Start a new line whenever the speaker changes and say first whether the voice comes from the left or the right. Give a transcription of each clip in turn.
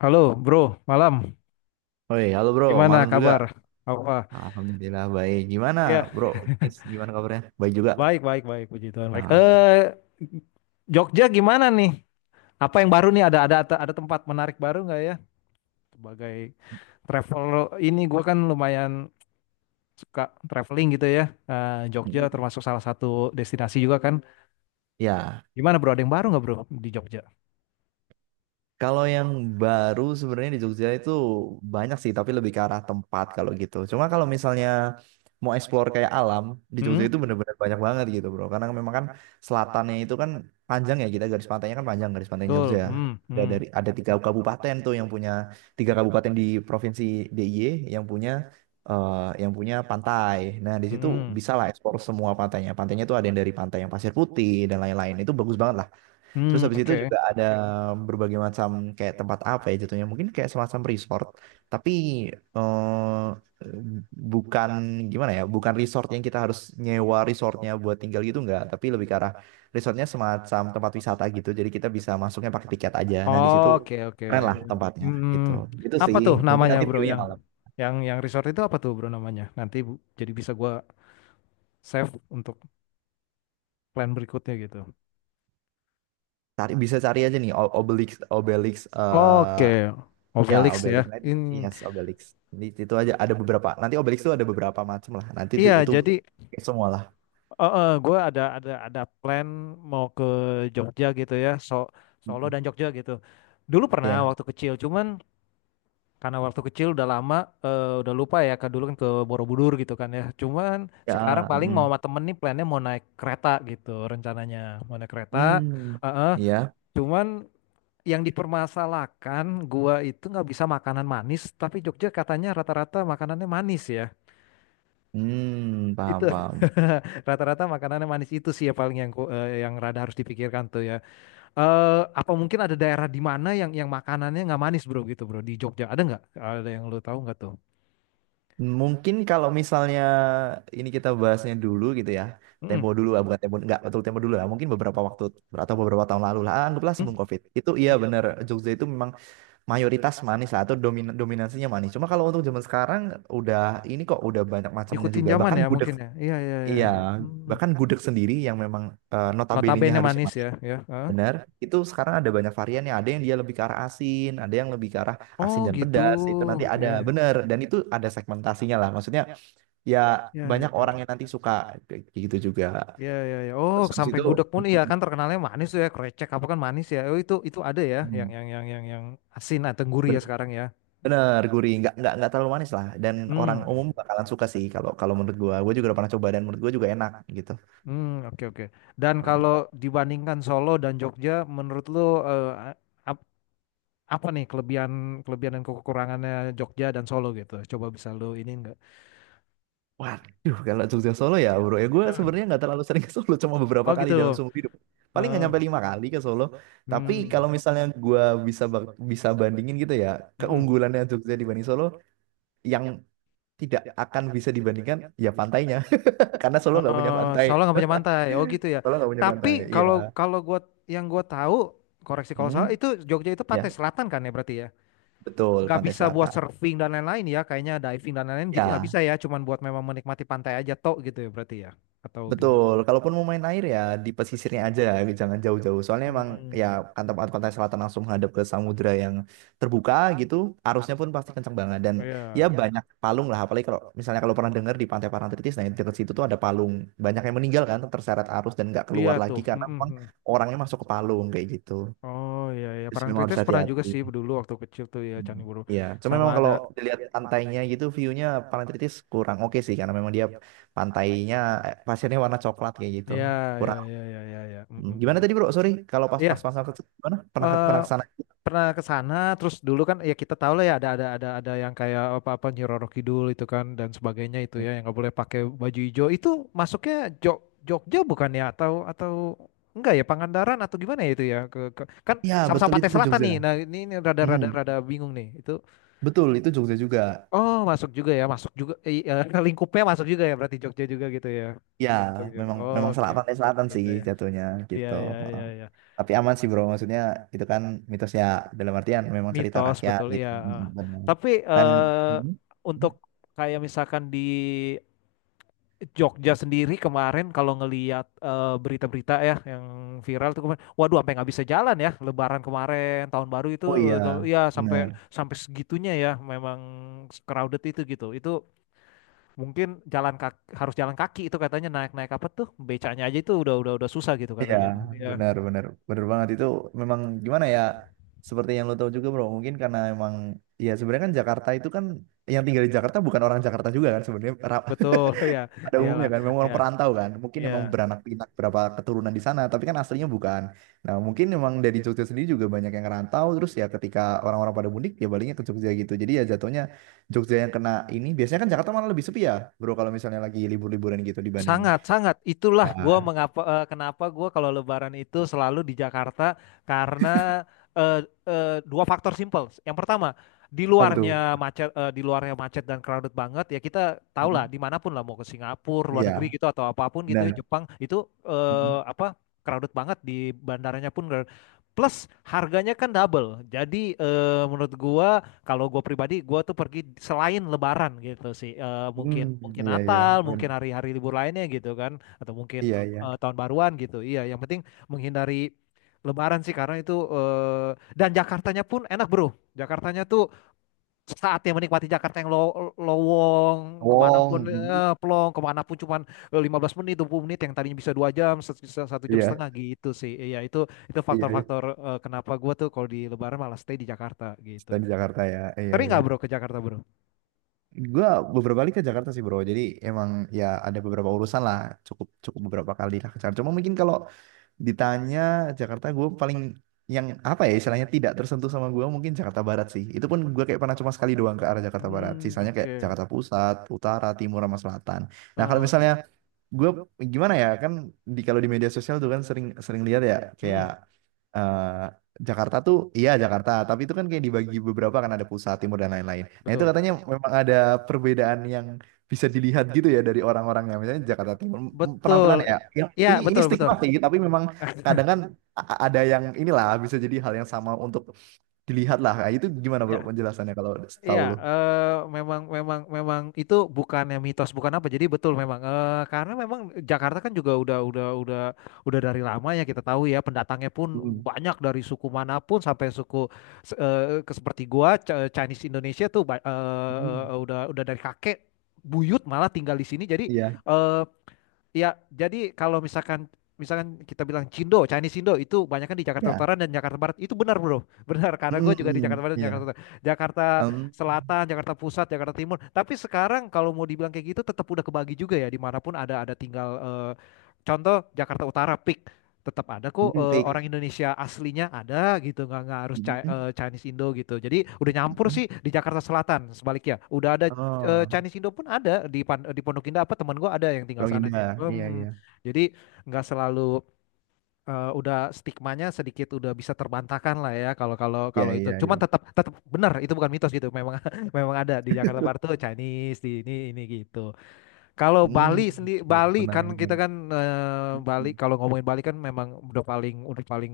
left: Halo, bro. Malam.
right: Woi, halo bro,
left: Gimana
right: malam juga.
left: kabar? Apa?
right: Alhamdulillah baik. Gimana
left: Iya,
right: bro? Nis, gimana kabarnya? Baik juga.
left: baik, baik, baik. Puji Tuhan, baik.
right: Nah,
left: Jogja gimana nih? Apa yang baru nih? Ada tempat menarik baru nggak ya? Sebagai travel ini, gue kan lumayan suka traveling gitu ya. Jogja
right: mm,
left: termasuk salah satu destinasi juga kan.
right: ya.
left: Gimana bro? Ada yang baru nggak bro di Jogja?
right: Kalau yang baru sebenarnya di Jogja itu banyak sih, tapi lebih ke arah tempat kalau gitu. Cuma kalau misalnya mau explore kayak alam, di Jogja
left: Hmm,
right: itu bener-bener banyak banget gitu bro. Karena memang kan selatannya itu kan panjang ya, kita garis pantainya kan panjang, garis pantai
left: betul.
right: Jogja.
left: Hmm,
right: Ada
left: hmm,
right: dari ada tiga kabupaten tuh yang punya tiga kabupaten di provinsi DIY yang punya eh, yang punya pantai. Nah di
left: hmm,
right: situ
left: hmm.
right: bisa lah explore semua pantainya. Pantainya tuh ada yang dari pantai yang pasir putih dan lain-lain. Itu bagus banget. Terus
left: Hmm,
right: habis itu
left: oke.
right: juga ada berbagai macam kayak tempat apa ya jatuhnya. Mungkin kayak semacam resort. Tapi eh, bukan gimana ya, bukan resort yang kita harus nyewa resortnya buat tinggal gitu enggak. Tapi lebih ke arah resortnya semacam tempat wisata gitu. Jadi kita bisa masuknya pakai tiket aja. Nah di situ
left: Oke, oke.
right: keren lah tempatnya
left: Hmm,
right: gitu. Gitu
left: apa
right: sih.
left: tuh
right: Mungkin
left: namanya,
right: nanti
left: Bro?
right: view-nya
left: Yang
right: alam.
left: yang yang resort itu apa tuh, Bro, namanya? Jadi bisa gua save untuk plan berikutnya gitu.
right: Bisa cari aja nih Obelix, Obelix eh,
left: Oke. Oh,
right: ya,
left: Felix
right: Obelix.
left: ya.
right: Nah,
left: Ini
right: yes, Obelix. Di situ aja ada beberapa. Nanti Obelix tuh ada beberapa macam lah. Nanti itu,
left: iya,
right: itu
left: jadi
right: pakai semua lah.
left: gua ada plan mau ke Jogja gitu ya. Solo
right: Mhm.
left: dan Jogja gitu. Dulu pernah
right: Ya,
left: waktu kecil, cuman karena waktu kecil udah lama, udah lupa ya, kan dulu kan ke Borobudur gitu kan ya. Cuman sekarang
right: ya,
left: paling mau
right: mm.
left: sama temen nih plannya mau naik kereta gitu rencananya. Mau naik kereta.
right: Hmm,
left: Heeh.
right: ya,
left: Cuman yang dipermasalahkan gua itu nggak bisa makanan manis, tapi Jogja katanya rata-rata makanannya manis ya.
right: hmm,
left: Itu
right: paham, paham.
left: rata-rata makanannya manis itu sih ya paling yang yang rada harus dipikirkan tuh ya. Apa mungkin ada daerah di mana yang makanannya nggak manis bro gitu bro di Jogja ada nggak? Ada yang lu tahu nggak tuh?
right: Mungkin kalau misalnya ini kita bahasnya dulu gitu ya, tempo
left: Mm-mm.
right: dulu, ah, bukan tempo, nggak betul tempo dulu lah. Mungkin beberapa waktu atau beberapa tahun lalu lah, ah, anggaplah
left: Hmm?
right: sebelum COVID. Itu iya
left: Hmm.
right: bener, Jogja itu memang mayoritas manis lah atau dominasinya manis. Cuma kalau untuk zaman sekarang udah ini kok udah banyak macamnya
left: Ngikutin
right: juga.
left: zaman
right: Bahkan
left: ya
right: gudeg
left: mungkin ya. Iya, iya, iya,
right: Iya,
left: iya. Hmm.
right: bahkan gudeg sendiri yang memang notabene-nya
left: Notabene
right: harus
left: manis ya,
right: manis,
left: ya. Hah?
right: benar. Itu sekarang ada banyak varian ya. Ada yang dia lebih ke arah asin, ada yang lebih ke arah asin
left: Oh
right: dan
left: gitu.
right: pedas. Itu nanti ada,
left: Iya,
right: benar. Dan itu ada segmentasinya lah. Maksudnya ya
left: iya, iya,
right: banyak orang
left: iya.
right: yang nanti suka kayak gitu juga.
left: Iya, iya, iya. Oh,
right: Terus habis
left: sampai
right: itu
left: gudeg pun iya kan terkenalnya manis tuh ya, krecek apa kan manis ya. Oh itu ada ya yang
right: hmm,
left: yang yang yang yang asin atau gurih ya
right: ben-
left: sekarang ya.
right: bener gurih, nggak terlalu manis lah. Dan orang
left: Hmm.
right: umum bakalan suka sih kalau kalau menurut gua. Gua juga udah pernah coba dan menurut gua juga enak gitu.
left: Hmm, oke, oke. Dan kalau dibandingkan Solo dan Jogja menurut lu, eh, a- ap- apa nih kelebihan, kelebihan dan kekurangannya Jogja dan Solo gitu? Coba bisa lu ini enggak?
right: Waduh, kalau Jogja Solo ya bro, ya gue sebenarnya nggak terlalu sering ke Solo, cuma beberapa
left: Oh
right: kali dalam
left: gitu.
right: seumur hidup. Paling nggak
left: Eh,
right: nyampe lima kali ke Solo. Tapi
left: hmm.
right: kalau misalnya gue bisa bandingin gitu ya,
left: Mm-mm.
right: keunggulannya Jogja dibanding Solo, yang tidak akan bisa dibandingkan ya pantainya, karena Solo nggak punya
left: Eh,
right: pantai.
left: soalnya nggak punya pantai. Oh gitu ya.
right: Solo nggak punya pantai,
left: Tapi
right: iya.
left: kalau kalau gua yang gua tahu, koreksi kalau
right: Hmm?
left: salah itu Jogja itu
right: Ya,
left: pantai selatan kan ya berarti ya.
right: betul,
left: Nggak
right: Pantai
left: bisa buat
right: Selatan.
left: surfing dan lain-lain ya. Kayaknya diving dan lain-lain gitu nggak
right: Ya,
left: bisa ya. Cuman buat memang menikmati pantai aja tok gitu ya berarti ya. Atau gimana?
right: betul, kalaupun mau main air ya di pesisirnya aja, jangan jauh-jauh. Soalnya emang ya
left: Hmm.
right: kan tempat pantai selatan langsung menghadap ke samudra yang terbuka gitu, arusnya pun pasti kencang banget dan
left: Oh
right: ya
left: ya.
right: banyak palung lah. Apalagi kalau misalnya kalau pernah dengar di Pantai Parangtritis, nah di dekat situ tuh ada palung, banyak yang meninggal kan terseret arus dan nggak
left: Iya
right: keluar
left: tuh.
right: lagi karena memang
left: Mm-mm.
right: orangnya masuk ke palung kayak gitu.
left: Oh iya ya.
right: Terus memang harus
left: Parangtritis pernah juga sih
right: hati-hati.
left: dulu waktu kecil tuh ya
right: Hmm.
left: Candi Borobudur.
right: Iya, cuma
left: Sama
right: memang
left: ada.
right: kalau dilihat pantainya gitu, view-nya Parangtritis kurang oke sih karena memang dia pantainya pasirnya warna coklat kayak gitu
left: Ya, ya,
right: kurang.
left: ya, ya, ya, ya.
right: Hmm, gimana tadi bro? Sorry, kalau pas pas
left: Iya.
right: pas ke gimana? Pernah
left: eh,
right: kesana.
left: pernah ke sana terus dulu kan ya kita tahu lah ya ada yang kayak apa-apa Nyi Roro Kidul itu kan dan sebagainya itu ya yang nggak boleh pakai baju hijau itu masuknya Jog Jogja bukan ya, atau enggak ya Pangandaran atau gimana ya itu ya, kan
right: Ya,
left: sama-sama
right: betul
left: Pantai
right: itu
left: Selatan
right: Jogja.
left: nih. Nah ini, rada
right: Hmm,
left: rada rada bingung nih itu.
right: betul itu Jogja juga.
left: Oh masuk juga ya, masuk juga, lingkupnya masuk juga ya berarti Jogja juga gitu ya,
right: Ya,
left: Jogja.
right: memang memang
left: Oke,
right: pantai selatan sih
left: agenda ya.
right: jatuhnya
left: Iya,
right: gitu.
left: iya,
right: Heeh.
left: iya, iya.
right: Tapi aman sih bro, maksudnya itu kan mitosnya dalam artian memang cerita
left: Mitos
right: rakyat
left: betul
right: gitu.
left: iya.
right: Mm, mm, benar.
left: Tapi
right: Dan, hmm?
left: untuk kayak misalkan di Jogja sendiri kemarin kalau ngeliat berita-berita ya yang viral tuh kemarin, waduh sampai nggak bisa jalan ya Lebaran kemarin, tahun baru itu,
right: Oh, iya
left: tuh, ya
right: benar.
left: sampai sampai segitunya ya memang crowded itu gitu. Itu mungkin jalan kaki, harus jalan kaki itu katanya, naik-naik apa tuh becanya aja itu udah susah gitu
right: Iya,
left: katanya. Ya
right: benar, benar, benar banget itu memang gimana ya? Seperti yang lo tahu juga, bro. Mungkin karena emang ya sebenarnya kan Jakarta itu kan yang tinggal di Jakarta bukan orang Jakarta juga kan sebenarnya
left: betul ya
right: pada
left: iyalah
right: umumnya kan memang
left: ya
right: orang perantau kan. Mungkin
left: ya.
right: emang beranak pinak berapa keturunan di sana, tapi kan aslinya bukan. Nah, mungkin emang dari Jogja sendiri juga banyak yang rantau terus ya ketika orang-orang pada mudik ya baliknya ke Jogja gitu. Jadi ya jatuhnya Jogja yang kena ini biasanya kan Jakarta malah lebih sepi ya, bro. Kalau misalnya lagi libur-liburan gitu dibanding
left: Sangat, sangat. Itulah gua
right: ya,
left: mengapa, kenapa gua kalau Lebaran itu selalu di Jakarta. Karena eh, dua faktor simple. Yang pertama,
right: apa tuh?
left: di luarnya macet dan crowded banget, ya kita tahu lah
right: Mhm.
left: dimanapun lah mau ke Singapura, luar negeri
right: Iya,
left: gitu atau apapun gitu ya,
right: benar.
left: Jepang itu apa, crowded banget di bandaranya pun. Crowded. Plus harganya kan double. Jadi menurut gua, kalau gue pribadi, gue tuh pergi selain Lebaran gitu sih. Eh, mungkin
right: Hmm,
left: mungkin
right: iya, iya,
left: Natal,
right: ben,
left: mungkin hari-hari libur lainnya gitu kan, atau mungkin
right: iya, iya.
left: tahun baruan gitu. Iya, yang penting menghindari Lebaran sih karena itu, dan Jakartanya pun enak bro. Jakartanya tuh saatnya menikmati Jakarta yang lowong
right: Wong,
left: kemanapun,
right: hmm,
left: plong kemanapun, cuman 15 menit, 20 menit yang tadinya bisa dua jam, satu jam
right: iya,
left: setengah gitu sih. Iya itu,
right: iya. Iya.
left: faktor-faktor kenapa gue tuh kalau di Lebaran malah stay di Jakarta gitu.
right: Kita di Jakarta ya, iya,
left: Sering
right: iya.
left: nggak bro ke Jakarta bro?
right: Gua beberapa kali ke Jakarta sih bro, jadi emang ya ada beberapa urusan lah, cukup cukup beberapa kali lah ke Jakarta. Cuma mungkin kalau ditanya Jakarta, gue paling yang apa ya istilahnya tidak tersentuh sama gue mungkin Jakarta Barat sih. Itu pun gue kayak pernah cuma sekali doang ke arah Jakarta Barat.
left: Hmm,
right: Sisanya kayak
left: oke.
right: Jakarta Pusat, Utara, Timur, sama Selatan. Nah kalau
left: Oh, oke.
right: misalnya gue gimana ya kan kalau di media sosial tuh kan sering sering lihat ya kayak
left: Hmm,
right: eh, Jakarta tuh iya Jakarta tapi itu kan kayak dibagi beberapa kan ada pusat timur dan lain-lain, nah itu
left: betul.
right: katanya memang ada perbedaan yang bisa dilihat gitu ya dari orang-orangnya. Misalnya Jakarta Timur,
left: Betul.
right: penampilannya ya
left: Ya,
right: ini
left: betul, betul.
right: stigma sih tapi memang kadang kan ada yang inilah bisa jadi hal yang sama untuk dilihat lah. Nah, itu gimana bro
left: Ya
right: penjelasannya kalau tahu
left: iya,
right: lo?
left: memang, memang, memang itu bukannya mitos, bukan apa. Jadi betul memang, karena memang Jakarta kan juga udah dari lama ya, kita tahu ya pendatangnya pun
right: Hmm.
left: banyak dari suku manapun, sampai suku seperti gua, Chinese Indonesia tuh
right: Hmm.
left: udah dari kakek buyut malah tinggal di sini. Jadi
right: Iya,
left: eh, ya jadi, kalau misalkan, kita bilang Cindo, Chinese Indo itu banyak kan di Jakarta
right: ya.
left: Utara dan Jakarta Barat. Itu benar, Bro. Benar, karena gue
right: Hmm,
left: juga di Jakarta
right: hmm,
left: Barat dan Jakarta
right: iya.
left: Utara. Jakarta
right: Um,
left: Selatan, Jakarta Pusat, Jakarta Timur. Tapi sekarang kalau mau dibilang kayak gitu, tetap udah kebagi juga ya. Dimanapun ada tinggal, contoh Jakarta Utara peak, tetap ada kok
right: kayak
left: orang Indonesia aslinya, ada gitu, nggak harus
right: ini kan?
left: Chinese Indo gitu. Jadi udah nyampur
right: Mhm.
left: sih. Di Jakarta Selatan sebaliknya udah ada,
right: Oh,
left: Chinese Indo pun ada di di Pondok Indah, apa teman gue ada yang tinggal sana
right: Rohingya.
left: gitu.
right: Iya,
left: Hmm,
right: iya.
left: jadi nggak selalu, udah stigmanya sedikit udah bisa terbantahkan lah ya, kalau kalau
right: Iya,
left: kalau itu.
right: iya,
left: Cuman
right: iya.
left: tetap tetap benar itu bukan mitos gitu. Memang memang ada di Jakarta Barat tuh Chinese di ini gitu. Kalau
right: Hmm,
left: Bali sendiri,
right: iya,
left: Bali
right: menarik,
left: kan kita
right: menarik.
left: kan,
right: Mhm.
left: Bali kalau ngomongin Bali kan memang udah paling, udah paling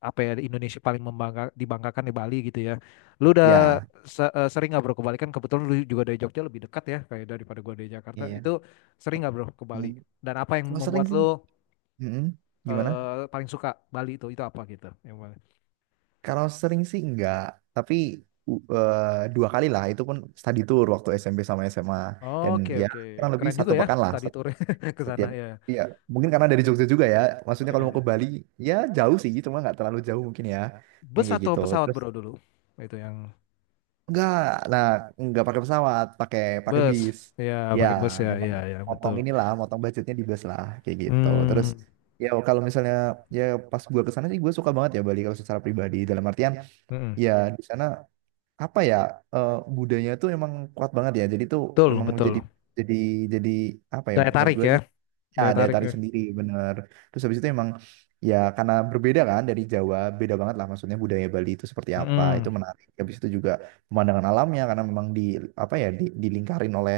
left: apa ya, di Indonesia paling membangga, dibanggakan di Bali gitu ya. Lu udah
right: Ya,
left: sering nggak bro ke Bali, kan kebetulan lu juga dari Jogja lebih dekat ya, kayak daripada gua dari Jakarta.
right: iya.
left: Itu sering nggak bro ke Bali?
right: Hmm,
left: Dan apa yang
right: kalau sering
left: membuat
right: sih,
left: lu,
right: mhm. Gimana?
left: paling suka Bali itu apa gitu? Yang mana?
right: Kalau sering sih enggak, tapi dua kali lah. Itu pun study tour waktu SMP sama SMA. Dan
left: Oke,
right: ya,
left: oke ya.
right: kurang lebih
left: Keren juga
right: satu
left: ya
right: pekan lah
left: study tour
right: setiap.
left: ke sana
right: setiap
left: ya.
right: Iya, mungkin karena dari Jogja juga ya. Maksudnya kalau mau ke
left: Ya.
right: Bali, ya jauh sih, cuma nggak terlalu jauh mungkin ya. Yang
left: Bus
right: kayak
left: atau
right: gitu.
left: pesawat
right: Terus,
left: bro dulu? Itu yang
right: enggak, nah enggak pakai pesawat, pakai pakai
left: bus,
right: bis.
left: ya
right: Ya,
left: pakai bus ya,
right: emang
left: iya ya
right: motong
left: betul.
right: inilah, motong budgetnya di bis lah, kayak gitu. Terus
left: Hmm,
right: ya kalau misalnya ya pas gua ke sana sih gua suka banget ya Bali kalau secara pribadi dalam artian
left: mm-mm.
right: ya di sana apa ya budayanya tuh emang kuat banget ya. Jadi tuh
left: Betul,
right: emang
left: betul.
right: jadi jadi apa ya
left: Daya
right: menurut
left: tarik
right: gua
left: ya,
right: sih. Ya,
left: daya
right: daya
left: tarik.
right: tarik
left: Ya.
right: sendiri, bener. Terus habis itu emang ya karena berbeda kan dari Jawa, beda banget lah maksudnya budaya Bali itu seperti apa,
left: Mm-mm.
right: itu menarik. Habis itu juga pemandangan alamnya karena memang di apa ya dilingkarin oleh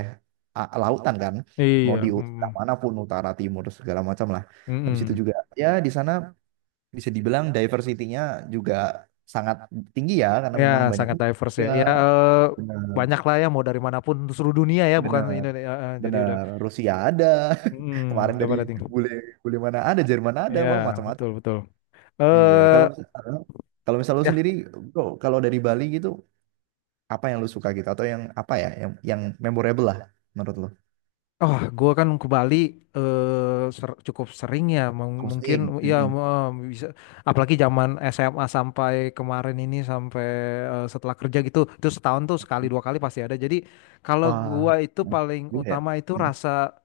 right: lautan kan,
left: Iya,
right: mau di
left: mm-mm.
right: manapun utara, timur segala macam lah. Habis itu
left: Mm-mm.
right: juga ya di sana bisa dibilang diversity-nya juga sangat tinggi ya karena
left: Ya,
right: memang banyak
left: sangat diverse
right: juga.
left: ya. Ya,
right: Bener,
left: banyak lah ya, mau dari manapun seluruh dunia ya, bukan
right: bener,
left: Indonesia. Eh. Jadi
right: bener.
left: udah,
right: Rusia ada. Kemarin
left: udah
right: dari
left: pada tinggal.
right: bule bule mana ada, Jerman ada,
left: Ya
right: wah macam-macam.
left: betul, betul.
right: Iya,
left: Eh
right: kalau misal lu sendiri, bro, kalau dari Bali gitu, apa yang lu suka gitu atau yang apa ya, yang memorable lah menurut lu?
left: Oh, gue kan ke Bali, cukup sering ya,
right: Muslim.
left: mungkin ya,
right: Mm-mm.
left: bisa. Apalagi zaman SMA sampai kemarin ini, sampai setelah kerja gitu, itu setahun tuh sekali dua kali pasti ada. Jadi kalau
right: Wah,
left: gua itu
right: mm,
left: paling
right: juga ya.
left: utama itu,
right: Mm.
left: rasa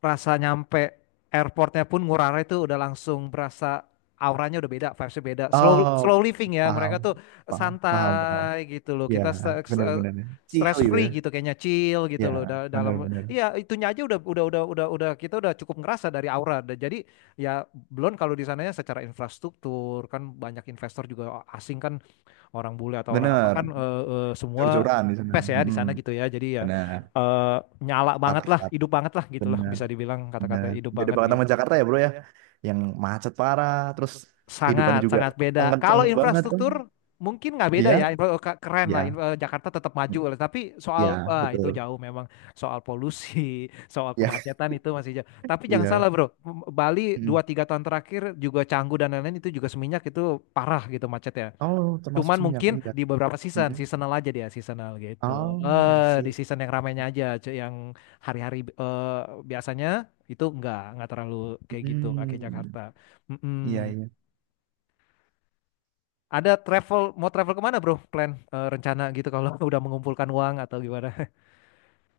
left: rasa nyampe airportnya pun Ngurah Rai itu udah langsung berasa auranya udah beda, vibesnya beda. Slow slow
right: Oh,
left: living ya, mereka
right: paham,
left: tuh
right: paham, paham, paham.
left: santai gitu loh.
right: Ya,
left: Kita
right: benar-benar. Chill
left: stress
right: gitu.
left: free gitu kayaknya, chill gitu loh.
right: Ya,
left: Dalam
right: benar-benar.
left: iya itunya aja udah, kita udah cukup ngerasa dari aura. Dan jadi, ya belum kalau di sananya secara infrastruktur kan banyak investor juga asing kan, orang bule atau orang apa kan,
right: Benar,
left: semua
right: jor-joran di sana.
left: impes ya di
right: Mm-mm.
left: sana gitu, ya jadi ya,
right: Benar,
left: eh, nyala banget
right: status
left: lah,
right: status.
left: hidup banget lah gitu lah,
right: Benar,
left: bisa dibilang kata-kata
right: benar.
left: hidup
right: Beda
left: banget
right: banget sama
left: gitu.
right: Jakarta ya, bro ya. Yang macet parah, terus kehidupannya
left: Sangat,
right: juga
left: sangat beda
right: kenceng
left: kalau
right: banget.
left: infrastruktur, mungkin nggak beda
right: Iya,
left: ya, oh, keren
right: iya,
left: lah. Jakarta tetap maju lah. Tapi
right: iya,
left: soal
right: betul.
left: itu jauh memang, soal polusi soal
right: Iya,
left: kemacetan itu masih jauh. Tapi jangan salah
right: iya.
left: bro, Bali dua
right: Mm.
left: tiga tahun terakhir juga, Canggu dan lain-lain itu juga, Seminyak itu parah gitu, macet ya.
right: Oh, termasuk
left: Cuman
right: Seminyak
left: mungkin
right: iya.
left: di beberapa season,
right: Mm.
left: seasonal aja dia, seasonal gitu.
right: Oh, I
left: Di
right: see.
left: season yang ramainya aja, yang hari-hari, biasanya itu nggak terlalu kayak gitu, nggak kayak
right: Hmm,
left: Jakarta.
right: iya,
left: Mm-mm.
right: iya.
left: Ada travel, mau travel kemana bro? Plan, rencana gitu, kalau udah mengumpulkan uang atau gimana?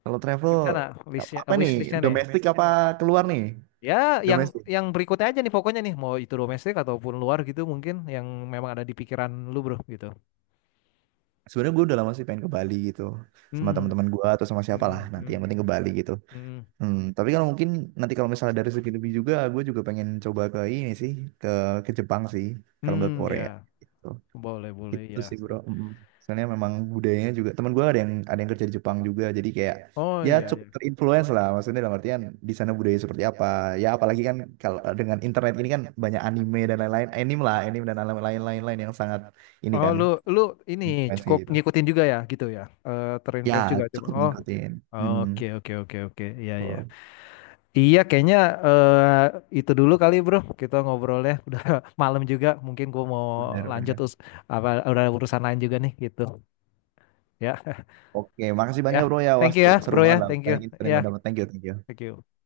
right: Kalau travel,
left: Rencana
right: kalau
left: listnya,
right: apa nih?
left: wish listnya nih.
right: Domestik apa keluar nih?
left: Ya, yang
right: Domestik.
left: yang berikutnya aja nih pokoknya nih, mau itu domestik ataupun luar gitu, mungkin yang memang ada di pikiran lu bro gitu.
right: Sebenarnya gue udah lama sih pengen ke Bali gitu, sama
left: Hmm,
right: teman-teman gue atau sama siapa lah
left: hmm,
right: nanti
left: hmm,
right: yang penting ke Bali gitu.
left: hmm,
right: Hmm, tapi kalau mungkin nanti kalau misalnya dari segi lebih juga, gue juga pengen coba ke ini sih, ke ke Jepang sih, kalau nggak
left: hmm, ya.
right: Korea. Gitu.
left: Boleh, boleh
right: Gitu
left: ya.
right: sih bro. Mm. Soalnya memang budayanya juga. Teman gue ada yang kerja di Jepang juga. Jadi kayak
left: Oh
right: ya
left: iya ya.
right: cukup terinfluence lah. Maksudnya dalam artian di sana budaya seperti apa. Ya apalagi kan kalau dengan internet ini kan banyak anime dan lain-lain. Anime lah, anime dan lain-lain yang sangat ini
left: Oh
right: kan
left: lu lu ini
right: influence
left: cukup
right: kayak gitu.
left: ngikutin juga ya gitu ya. Eh
right: Ya
left: terinfluence juga coba.
right: cukup
left: Oh,
right: ngikutin. Mm.
left: oke, oke, oke, oke. Iya, iya.
right: Oh,
left: Iya kayaknya eh itu dulu kali bro. Kita ngobrolnya udah malam juga. Mungkin gua mau lanjut
right: benar-benar.
left: apa, udah urusan lain juga nih gitu. Ya,
right: Oke, makasih
left: ya.
right: banyak bro ya. Wah
left: Thank you
right: seru,
left: ya
right: seru
left: bro ya.
right: banget lah.
left: Thank you.
right: Banyak info yang gue
left: Ya,
right: dapat. Thank you, thank you.
left: thank you.